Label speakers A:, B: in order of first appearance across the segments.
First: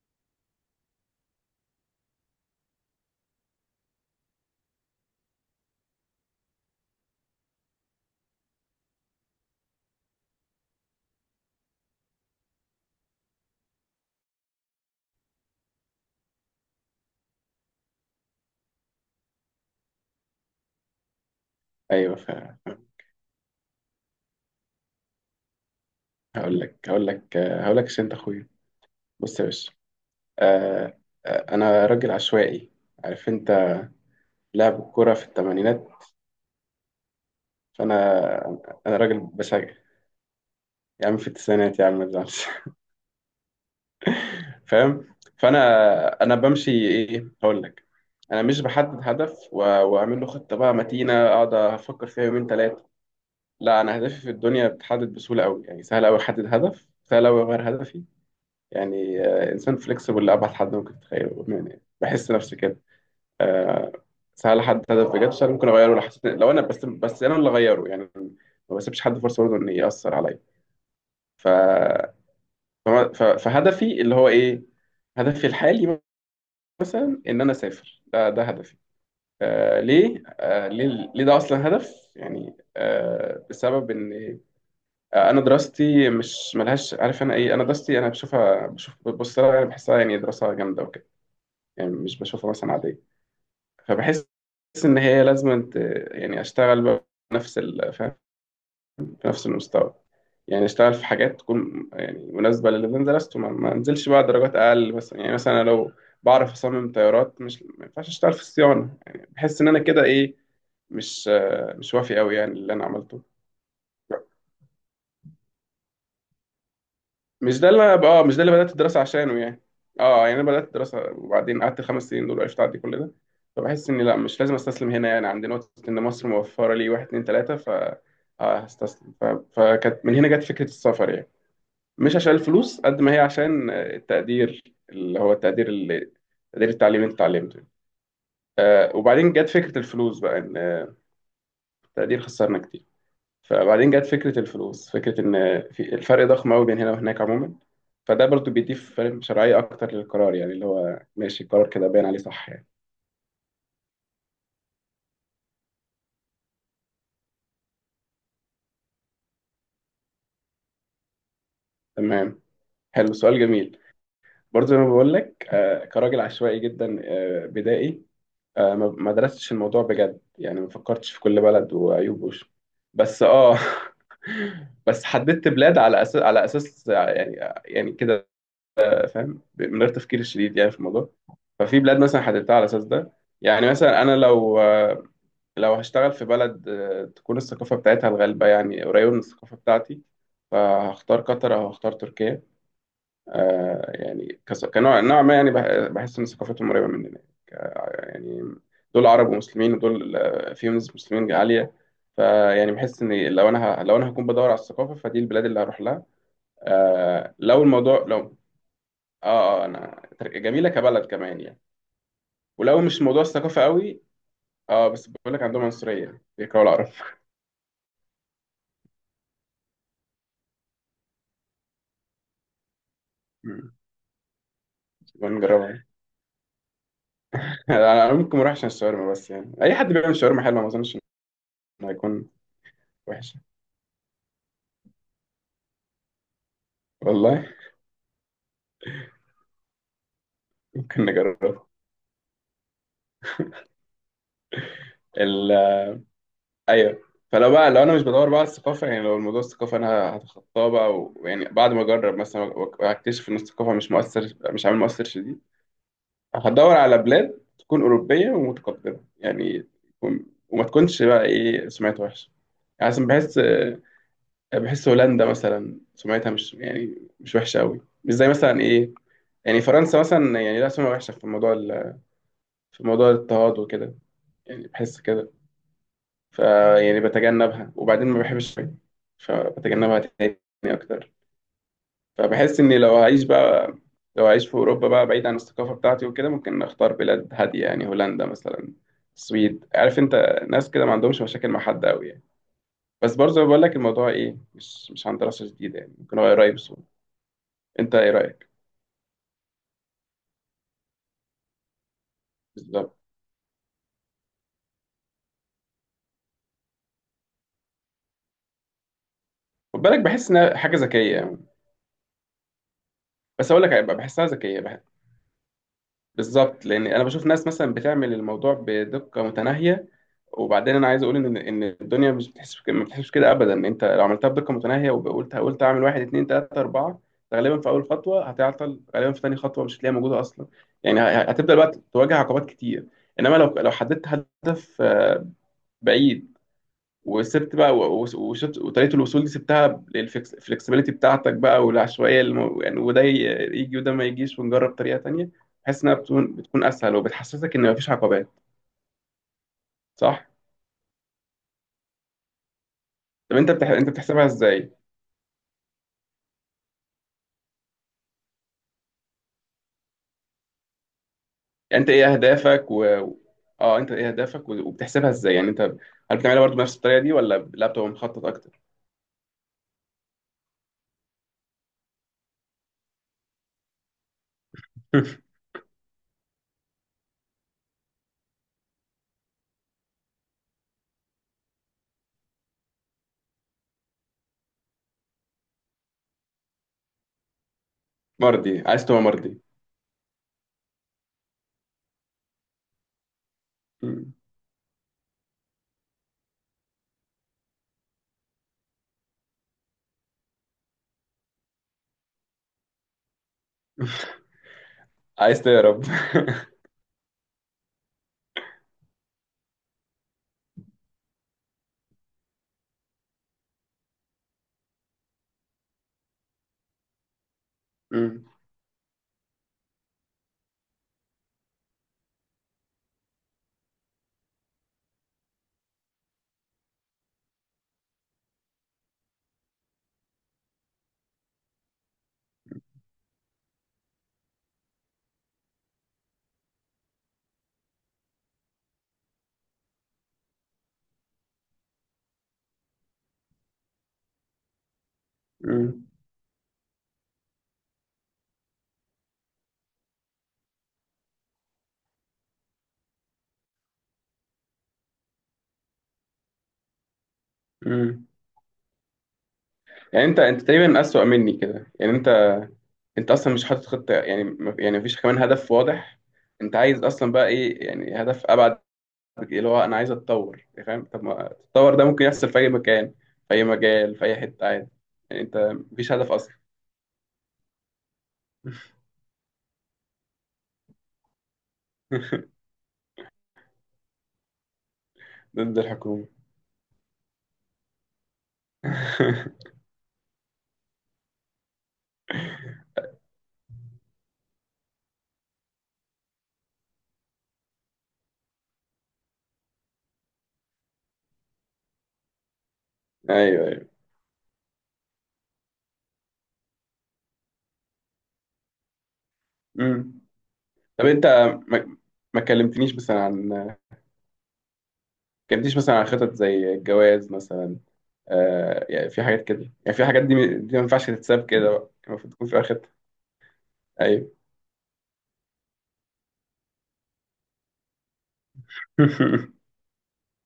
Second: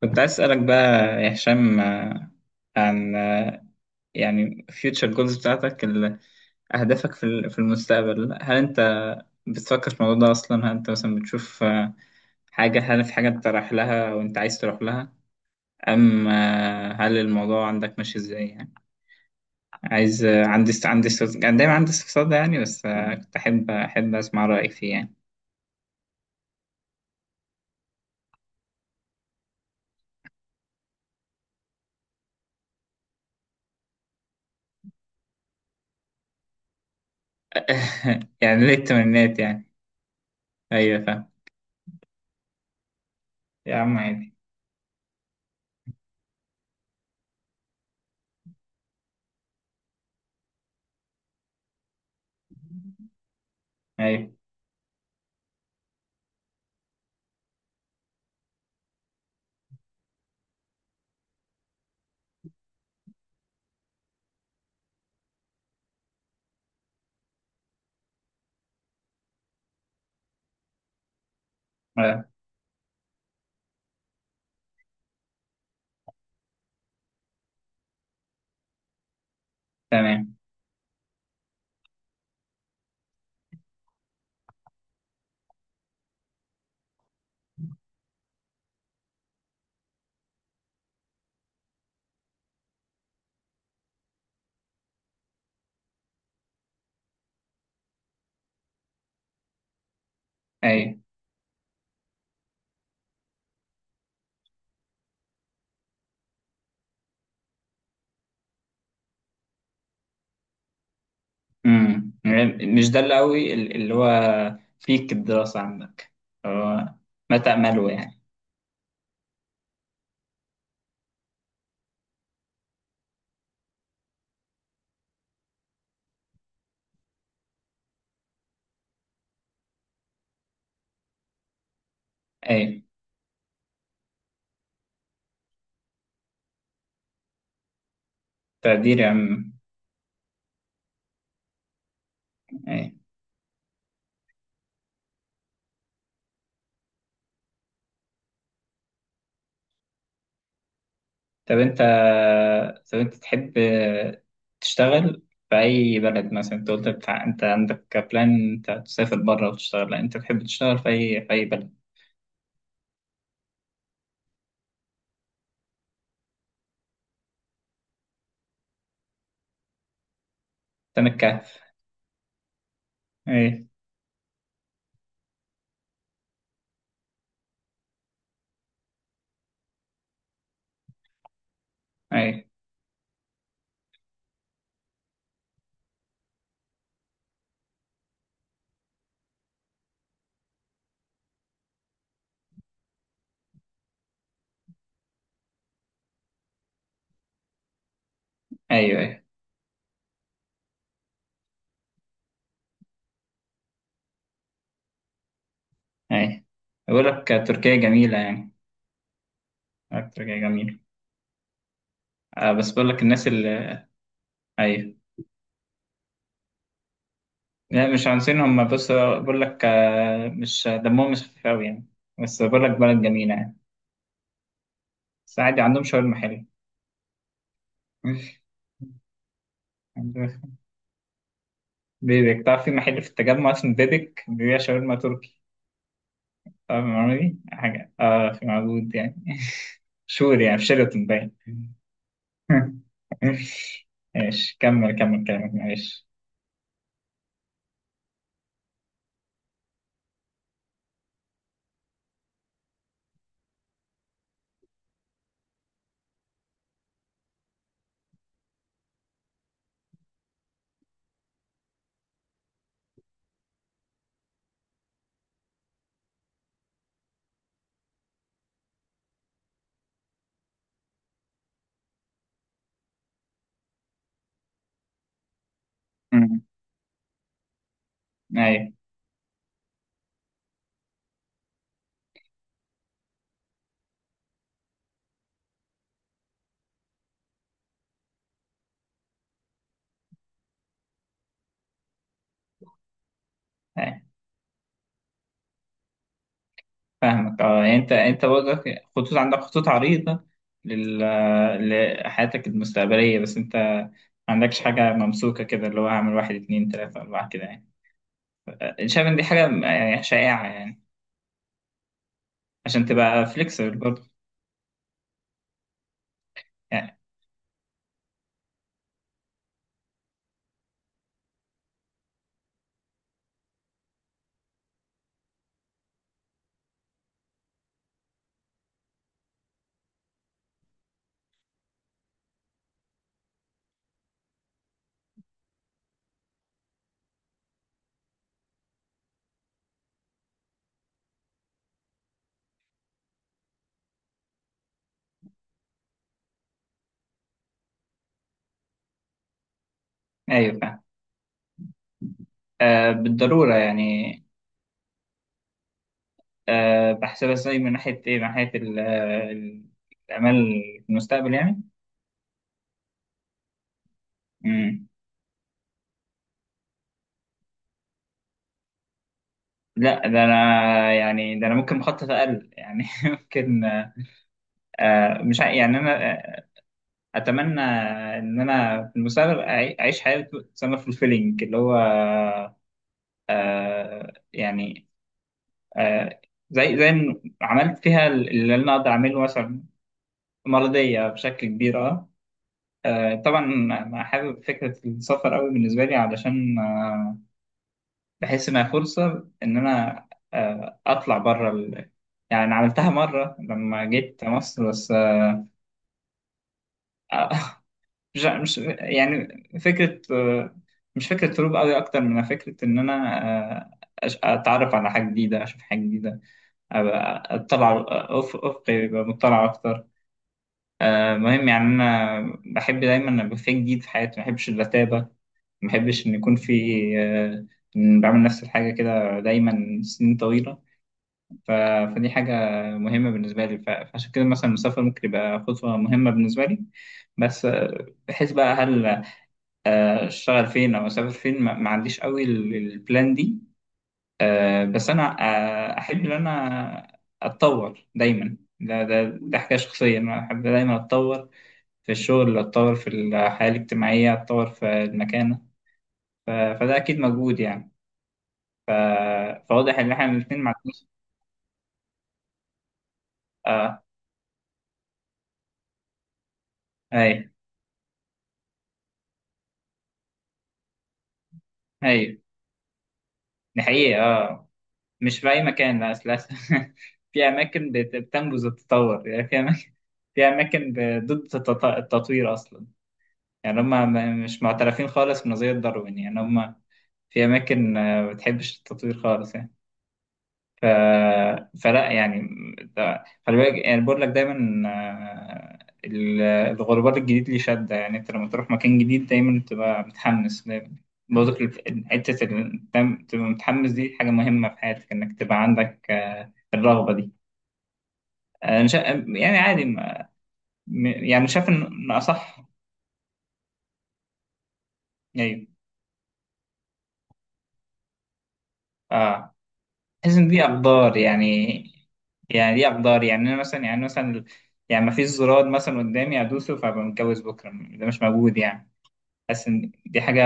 A: كنت عايز أسألك بقى يا هشام، عن يعني future goals بتاعتك أهدافك في المستقبل. هل أنت بتفكر في الموضوع ده أصلا؟ هل أنت مثلا بتشوف حاجة، هل في حاجة أنت رايح لها وأنت عايز تروح لها، أم هل الموضوع عندك ماشي إزاي يعني؟ عايز كان دايما عندي
B: ايوه،
A: استفسار ده
B: فعلا.
A: يعني، بس كنت أحب أسمع رأيك فيه يعني.
B: هقول لك عشان انت اخويا. بص يا باشا. آه، انا راجل عشوائي. عارف انت، لعب الكوره في الثمانينات. فانا
A: يعني ليه
B: انا راجل
A: التمنيات
B: بشجع،
A: يعني؟ أيوه
B: يا عم، في
A: فاهم.
B: التسعينات، يا عم ما تزعلش.
A: يا عم عادي.
B: فاهم. فانا بمشي ايه، هقول لك. انا مش بحدد هدف واعمل له خطه بقى متينه، اقعد افكر فيها يومين ثلاثه. لا، انا هدفي في
A: أيوه.
B: الدنيا بتحدد بسهوله قوي، يعني سهل قوي احدد هدف، سهل قوي اغير هدفي، يعني انسان فليكسبل لابعد حد ممكن تتخيله، يعني بحس نفسي كده. آه، سهل حد هدف بجد، سهل ممكن اغيره لو حسيت، لو انا بس انا اللي اغيره، يعني ما بسيبش حد فرصه برضه ان ياثر عليا. ف...
A: آه،
B: فهدفي اللي هو ايه، هدفي الحالي، مثلا ان انا اسافر. ده هدفي. آه ليه،
A: تمام.
B: ليه ده اصلا هدف؟ يعني بسبب ان انا دراستي مش ملهاش، عارف انا ايه، انا دراستي انا بشوفها، بشوف بص لها، يعني بحسها، يعني دراسه جامده وكده، يعني مش بشوفها مثلا عادية. فبحس إن هي لازم، أنت يعني، أشتغل بقى بنفس فاهم، بنفس المستوى، يعني أشتغل
A: أيوه.
B: في حاجات تكون يعني مناسبة للي أنا درسته، ما أنزلش بقى درجات أقل مثلا، يعني مثلا أنا لو بعرف أصمم طيارات، مش ما ينفعش أشتغل في الصيانة. يعني بحس إن أنا كده إيه، مش مش وافي قوي يعني
A: يعني
B: اللي أنا
A: مش ده اللي
B: عملته.
A: قوي اللي هو فيك الدراسة عندك، هو ما
B: مش ده
A: تأمله
B: اللي انا
A: يعني.
B: اه مش ده اللي بدات الدراسه عشانه يعني. اه يعني انا بدات الدراسه، وبعدين قعدت 5 سنين دول، عشت اعدي كل ده. فبحس ان لا، مش لازم استسلم هنا، يعني عند نقطه ان مصر موفره لي واحد اتنين تلاته، ف هستسلم. فكانت من هنا جت فكره السفر، يعني مش عشان الفلوس
A: ايه.
B: قد ما هي عشان التقدير، اللي هو التقدير اللي، تقدير التعليم اللي انت اتعلمته.
A: تقدير يا
B: وبعدين جت
A: عم.
B: فكره الفلوس بقى، ان التقدير خسرنا كتير.
A: ايه.
B: فبعدين جت فكرة الفلوس، فكرة إن في الفرق ضخم أوي بين هنا وهناك عموما، فده برضو بيديه، فاهم، شرعية أكتر للقرار، يعني اللي هو ماشي
A: طب
B: القرار
A: انت،
B: كده باين عليه صح يعني.
A: تحب تشتغل في اي بلد؟ مثلا انت قلت بتاع انت عندك بلان انت تسافر بره وتشتغل، لا انت تحب تشتغل في اي في اي بلد؟
B: تمام، حلو، سؤال جميل. برضو زي ما بقول لك، كراجل عشوائي جدا، بدائي، ما درستش الموضوع بجد، يعني ما
A: تمام
B: فكرتش في كل
A: الكهف.
B: بلد وعيوبه، بس
A: ايه.
B: بس حددت بلاد على أساس، يعني، يعني كده، فاهم، من غير تفكير شديد يعني في الموضوع. ففي بلاد مثلا
A: ايه.
B: حددتها على اساس ده. يعني مثلا انا لو هشتغل في بلد تكون الثقافه بتاعتها الغالبه يعني قريبه من الثقافه بتاعتي، فهختار قطر او هختار تركيا، يعني كنوع ما، يعني بحس ان ثقافتهم قريبه مننا، يعني
A: ايوه.
B: دول
A: ايه.
B: عرب ومسلمين، ودول فيهم نسبه مسلمين عاليه. فيعني بحس ان لو انا هكون بدور على الثقافه، فدي البلاد اللي هروح لها.
A: ايه. بقول لك
B: آه لو
A: تركيا
B: الموضوع
A: جميلة
B: لو
A: يعني.
B: اه، اه،
A: تركيا
B: جميله
A: جميلة.
B: كبلد كمان يعني،
A: آه بس
B: ولو
A: بقول لك
B: مش موضوع
A: الناس
B: الثقافة
A: اللي،
B: قوي. اه،
A: ايوه،
B: بس بقول لك عندهم عنصرية، بيكرهوا العرب.
A: لا مش عنصريين هم، بص بقول لك مش دمهم مش خفيف قوي يعني، بس بقول لك بلد جميلة يعني.
B: مم. يبقى
A: بس عادي
B: نجربها
A: عندهم
B: يعني.
A: شاورما حلوة.
B: انا ممكن ما اروحش عشان الشاورما، بس يعني اي حد بيعمل شاورما
A: عندهم-
B: حلوة، ما اظنش انه هيكون
A: بيبك تعرف؟ في محل في
B: وحش،
A: التجمع اسمه بيبك بيبيع شاورما تركي. تعرف المعلومة دي؟
B: والله.
A: حاجة اه في، موجود يعني. شور يعني، في
B: ممكن
A: شيراتون باين.
B: نجربها.
A: ماشي كمل،
B: ال...
A: كلامك
B: آه،
A: معلش.
B: ايوه. فلو بقى لو انا مش بدور بقى على الثقافة، يعني لو الموضوع الثقافة انا هتخطاه بقى، ويعني بعد ما اجرب مثلا واكتشف ان الثقافة مش عامل مؤثر شديد، هدور على بلاد تكون أوروبية ومتقدمة، يعني وما تكونش بقى ايه سمعت وحشة، يعني عشان بحس هولندا مثلا سمعتها مش، يعني مش وحشه قوي، مش زي مثلا ايه، يعني فرنسا مثلا، يعني لا، سمعة وحشه في موضوع الاضطهاد وكده، يعني بحس كده. ف،
A: أمم،
B: يعني بتجنبها، وبعدين ما بحبش
A: أيوه.
B: الشاي، فبتجنبها تاني اكتر. فبحس اني لو هعيش بقى، لو هعيش في اوروبا بقى بعيد عن الثقافه بتاعتي وكده، ممكن اختار بلاد هاديه، يعني هولندا مثلا، السويد، عارف انت، ناس كده ما عندهمش مشاكل مع حد قوي يعني. بس برضه بقول لك الموضوع
A: أيوه.
B: ايه، مش عن دراسه جديده يعني، ممكن هو قريب سوء.
A: فاهمك اه، يعني انت،
B: انت ايه رايك؟
A: برضك خطوط، عندك خطوط عريضة لل... لحياتك
B: بالظبط.
A: المستقبلية، بس انت ما عندكش حاجة ممسوكة كده اللي هو هعمل واحد اتنين تلاتة أربعة كده يعني. شايف إن دي حاجة
B: خد بالك،
A: يعني
B: بحس
A: شائعة
B: انها حاجه
A: يعني؟
B: ذكيه يعني.
A: عشان تبقى
B: بس اقول لك
A: فليكسبل
B: هيبقى،
A: برضه
B: بحسها ذكيه بالظبط، لان
A: يعني.
B: انا بشوف ناس مثلا بتعمل الموضوع بدقه متناهيه، وبعدين انا عايز اقول ان الدنيا مش ما بتحسش كده ابدا. انت لو عملتها بدقه متناهيه وقلت اعمل واحد اتنين تلاته اربعه، غالبا في اول خطوه هتعطل، غالبا في تاني خطوه مش هتلاقيها موجوده اصلا. يعني هتبدا الوقت تواجه عقبات كتير. انما لو حددت هدف بعيد، وسبت بقى، وطريقه الوصول دي سبتها للفلكسبيليتي بتاعتك بقى، والعشوائيه يعني، وده يجي، وده ما يجيش، ونجرب طريقه تانية، بحيث انها بتكون اسهل وبتحسسك ان مفيش عقبات، صح.
A: أيوة فاهم،
B: طب انت
A: بالضرورة يعني.
B: بتحسبها ازاي؟
A: بحسبها ازاي؟ من ناحية الأمال في المستقبل يعني.
B: يعني انت ايه اهدافك و... اه انت ايه اهدافك و-
A: مم.
B: وبتحسبها ازاي يعني؟ انت هل بتعملها برضه بنفس الطريقه دي، ولا لا، بتبقى مخطط اكتر؟
A: لا ده أنا، يعني ده أنا ممكن مخطط أقل يعني. ممكن مش ع- يعني أنا اتمنى ان انا في المستقبل اعيش حياه تسمى فولفيلينج، اللي هو يعني آه زي إن عملت فيها اللي
B: مرضي،
A: انا
B: عايز
A: اقدر
B: تبقى
A: اعمله
B: مرضي؟
A: مثلا. مرضيه بشكل كبير اه. طبعا انا
B: مم.
A: حابب فكره السفر قوي بالنسبه لي، علشان بحس انها فرصه ان انا اطلع بره يعني عملتها مره لما جيت مصر بس.
B: عايز تهرب؟
A: مش يعني فكرة مش فكرة هروب قوي، أكتر من فكرة إن أنا آه، أتعرف على حاجة جديدة، أشوف حاجة جديدة، أبقى أطلع
B: مم.
A: أفقي، يبقى مطلع أكتر. مهم يعني، أنا بحب دايما أبقى في جديد في حياتي، ما بحبش الرتابة، ما بحبش إن يكون في آه، إن بعمل نفس الحاجة كده دايما سنين طويلة. ف- فدي حاجة مهمة بالنسبة لي، فعشان كده مثلا المسافر ممكن يبقى خطوة مهمة بالنسبة لي. بس بحيث بقى هل اشتغل فين او اسافر فين؟ ما عنديش قوي البلان دي. بس انا
B: مم.
A: احب ان انا اتطور دايما. ده حكايه شخصيه، انا احب دايما اتطور في الشغل، اتطور في الحياه الاجتماعيه، اتطور في المكانه. فده اكيد مجهود يعني.
B: مم.
A: ف- فواضح ان
B: يعني
A: احنا
B: انت
A: الاثنين
B: انت
A: ما
B: تقريبا
A: عندناش.
B: اسوأ مني كده، يعني انت، انت اصلا مش حاطط
A: اه.
B: خطه، يعني يعني مفيش كمان هدف واضح. انت عايز اصلا بقى
A: ايوه.
B: ايه، يعني هدف ابعد اللي هو انا عايز اتطور، يعني فاهم؟ طب ما التطور ده ممكن
A: ايوه.
B: يحصل في اي مكان، في اي
A: دي
B: مجال،
A: حقيقه
B: في اي حته،
A: اه.
B: عادي.
A: مش
B: يعني
A: في
B: انت
A: اي مكان، لا
B: مفيش هدف
A: اساسا.
B: اصلا.
A: في اماكن بتنبذ التطور يعني، في اماكن ضد التطوير اصلا. يعني هم مش معترفين خالص بنظرية
B: ضد
A: داروين
B: الحكومه.
A: يعني، هم في أماكن ما بتحبش التطوير خالص يعني. ف... فلا يعني، خلي بالك، يعني بقول لك دايما الغربال الجديد ليه شدة يعني. أنت لما تروح مكان جديد دايما بتبقى متحمس، دايما برضك حتة دايما تبقى
B: ايوه، ايوه.
A: متحمس. دي حاجة مهمة في حياتك إنك تبقى عندك الرغبة دي. أنا يعني عادي
B: امم.
A: ما...
B: طب انت
A: يعني شايف إن
B: ما
A: إن أصح.
B: ما
A: أيوه.
B: كلمتنيش مثلا عن خطط زي الجواز مثلا. آه، يعني في حاجات
A: آه.
B: كده، يعني في حاجات
A: بحس
B: دي
A: ان دي
B: دي ما ينفعش
A: اقدار
B: تتساب كده
A: يعني،
B: بقى، المفروض تكون في
A: يعني دي
B: خطه.
A: اقدار يعني، انا
B: ايوه.
A: مثلا يعني ما فيش زرار مثلا قدامي ادوسه فابقى متجوز بكره، ده مش موجود يعني. حاسس ان دي حاجه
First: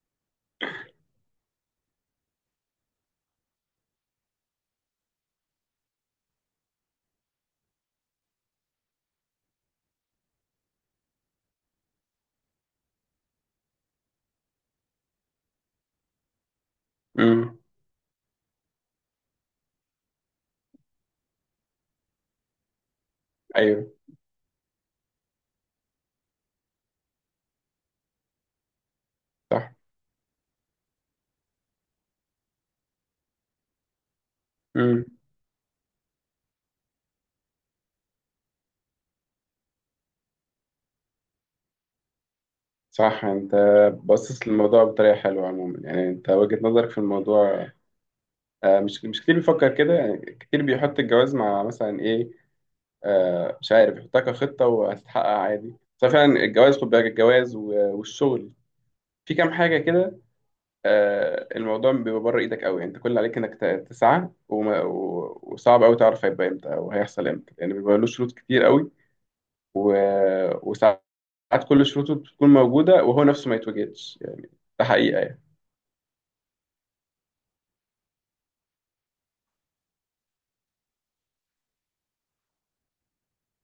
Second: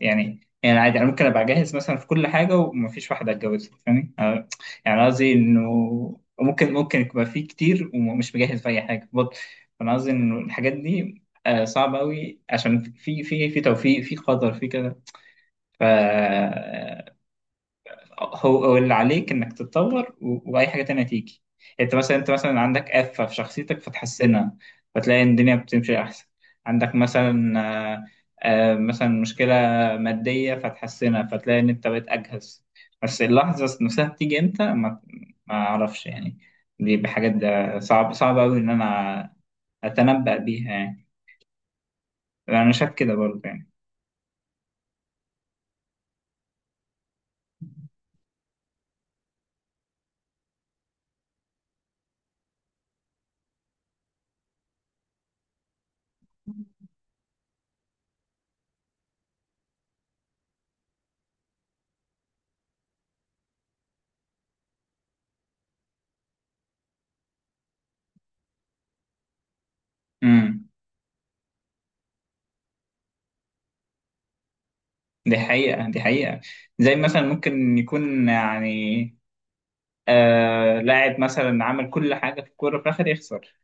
A: يعني عادي، انا ممكن ابقى جاهز مثلا في كل حاجه وما فيش واحده اتجوزها، فاهمني؟ يعني قصدي انه ممكن يبقى في كتير، ومش مجهز في اي حاجه برضه. فانا قصدي انه الحاجات دي صعبه قوي، عشان في، في توفيق، في قدر، في كده. ف
B: امم.
A: هو، اللي عليك انك تتطور واي حاجه تانية تيجي يعني. انت مثلا، عندك آفة في شخصيتك
B: ايوه،
A: فتحسنها، فتلاقي ان الدنيا بتمشي احسن. عندك مثلا آه، مثلا مشكله
B: صح.
A: ماديه فتحسنها، فتلاقي ان انت بقيت اجهز. بس اللحظه نفسها بتيجي امتى، ما
B: امم.
A: ما اعرفش يعني. دي بحاجات، ده صعب صعب قوي ان انا اتنبأ بيها يعني. انا شايف كده
B: صح.
A: برضه
B: انت
A: يعني.
B: باصص للموضوع بطريقه حلوه عموما، يعني انت وجهه نظرك في الموضوع مش كتير بيفكر كده، يعني كتير بيحط الجواز مع مثلا ايه، مش عارف يحطها كخطه وهتتحقق عادي. بس فعلا الجواز، خد بالك، الجواز والشغل، في كام حاجه كده، الموضوع بيبقى بره ايدك قوي، يعني انت كل اللي عليك انك تسعى، وصعب قوي تعرف هيبقى امتى او هيحصل امتى، لان يعني بيبقى له شروط كتير قوي،
A: امم
B: وصعب ساعات كل شروطه بتكون موجودة، وهو نفسه ما يتوجدش يعني، ده حقيقة
A: دي
B: يعني.
A: حقيقة، دي حقيقة. زي مثلا ممكن يكون يعني لاعب مثلا عمل كل حاجة في الكورة، في الآخر يخسر.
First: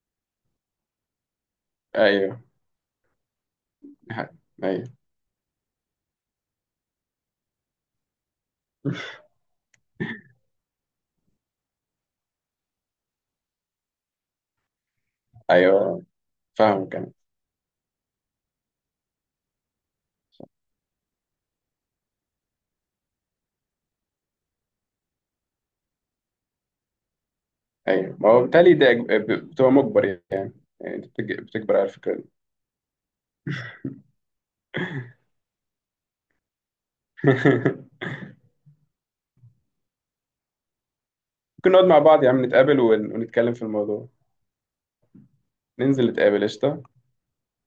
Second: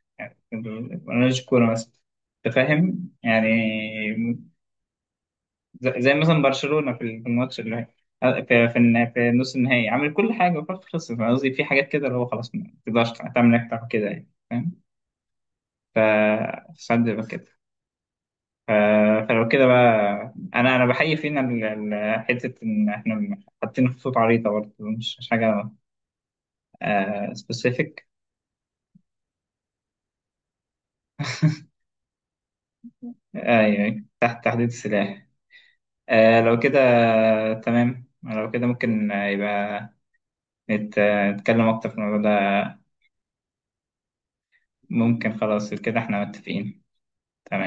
A: ملوش كورة مثلا.
B: أيوه،
A: أنت فاهم؟ يعني
B: دي حقيقة.
A: زي مثلا برشلونة في الماتش
B: أيوه،
A: في نص النهائي، عمل كل حاجة وفي الآخر خسر. فاهم قصدي؟ في حاجات كده اللي هو خلاص، ما تقدرش تعمل أكتر من كده يعني. فاهم؟
B: أيوه، فاهمك
A: فساعات
B: أنا.
A: بيبقى كده. ف- فلو كده بقى، أنا بحيي فينا حتة إن إحنا حاطين خطوط عريضة برضه، مش حاجة سبيسيفيك.
B: أيوه، ما هو بالتالي ده بتبقى مجبر، يعني، يعني أنت بتجبر على الفكرة دي.
A: أيوه. أيوة. تحت تحديد السلاح. لو كده تمام، لو كده ممكن يبقى نتكلم
B: ممكن نقعد
A: أكتر في
B: مع
A: الموضوع
B: بعض يا
A: ده.
B: عم، نتقابل ونتكلم في الموضوع.
A: ممكن، خلاص كده
B: ننزل
A: احنا
B: نتقابل،
A: متفقين.
B: قشطة.
A: تمام.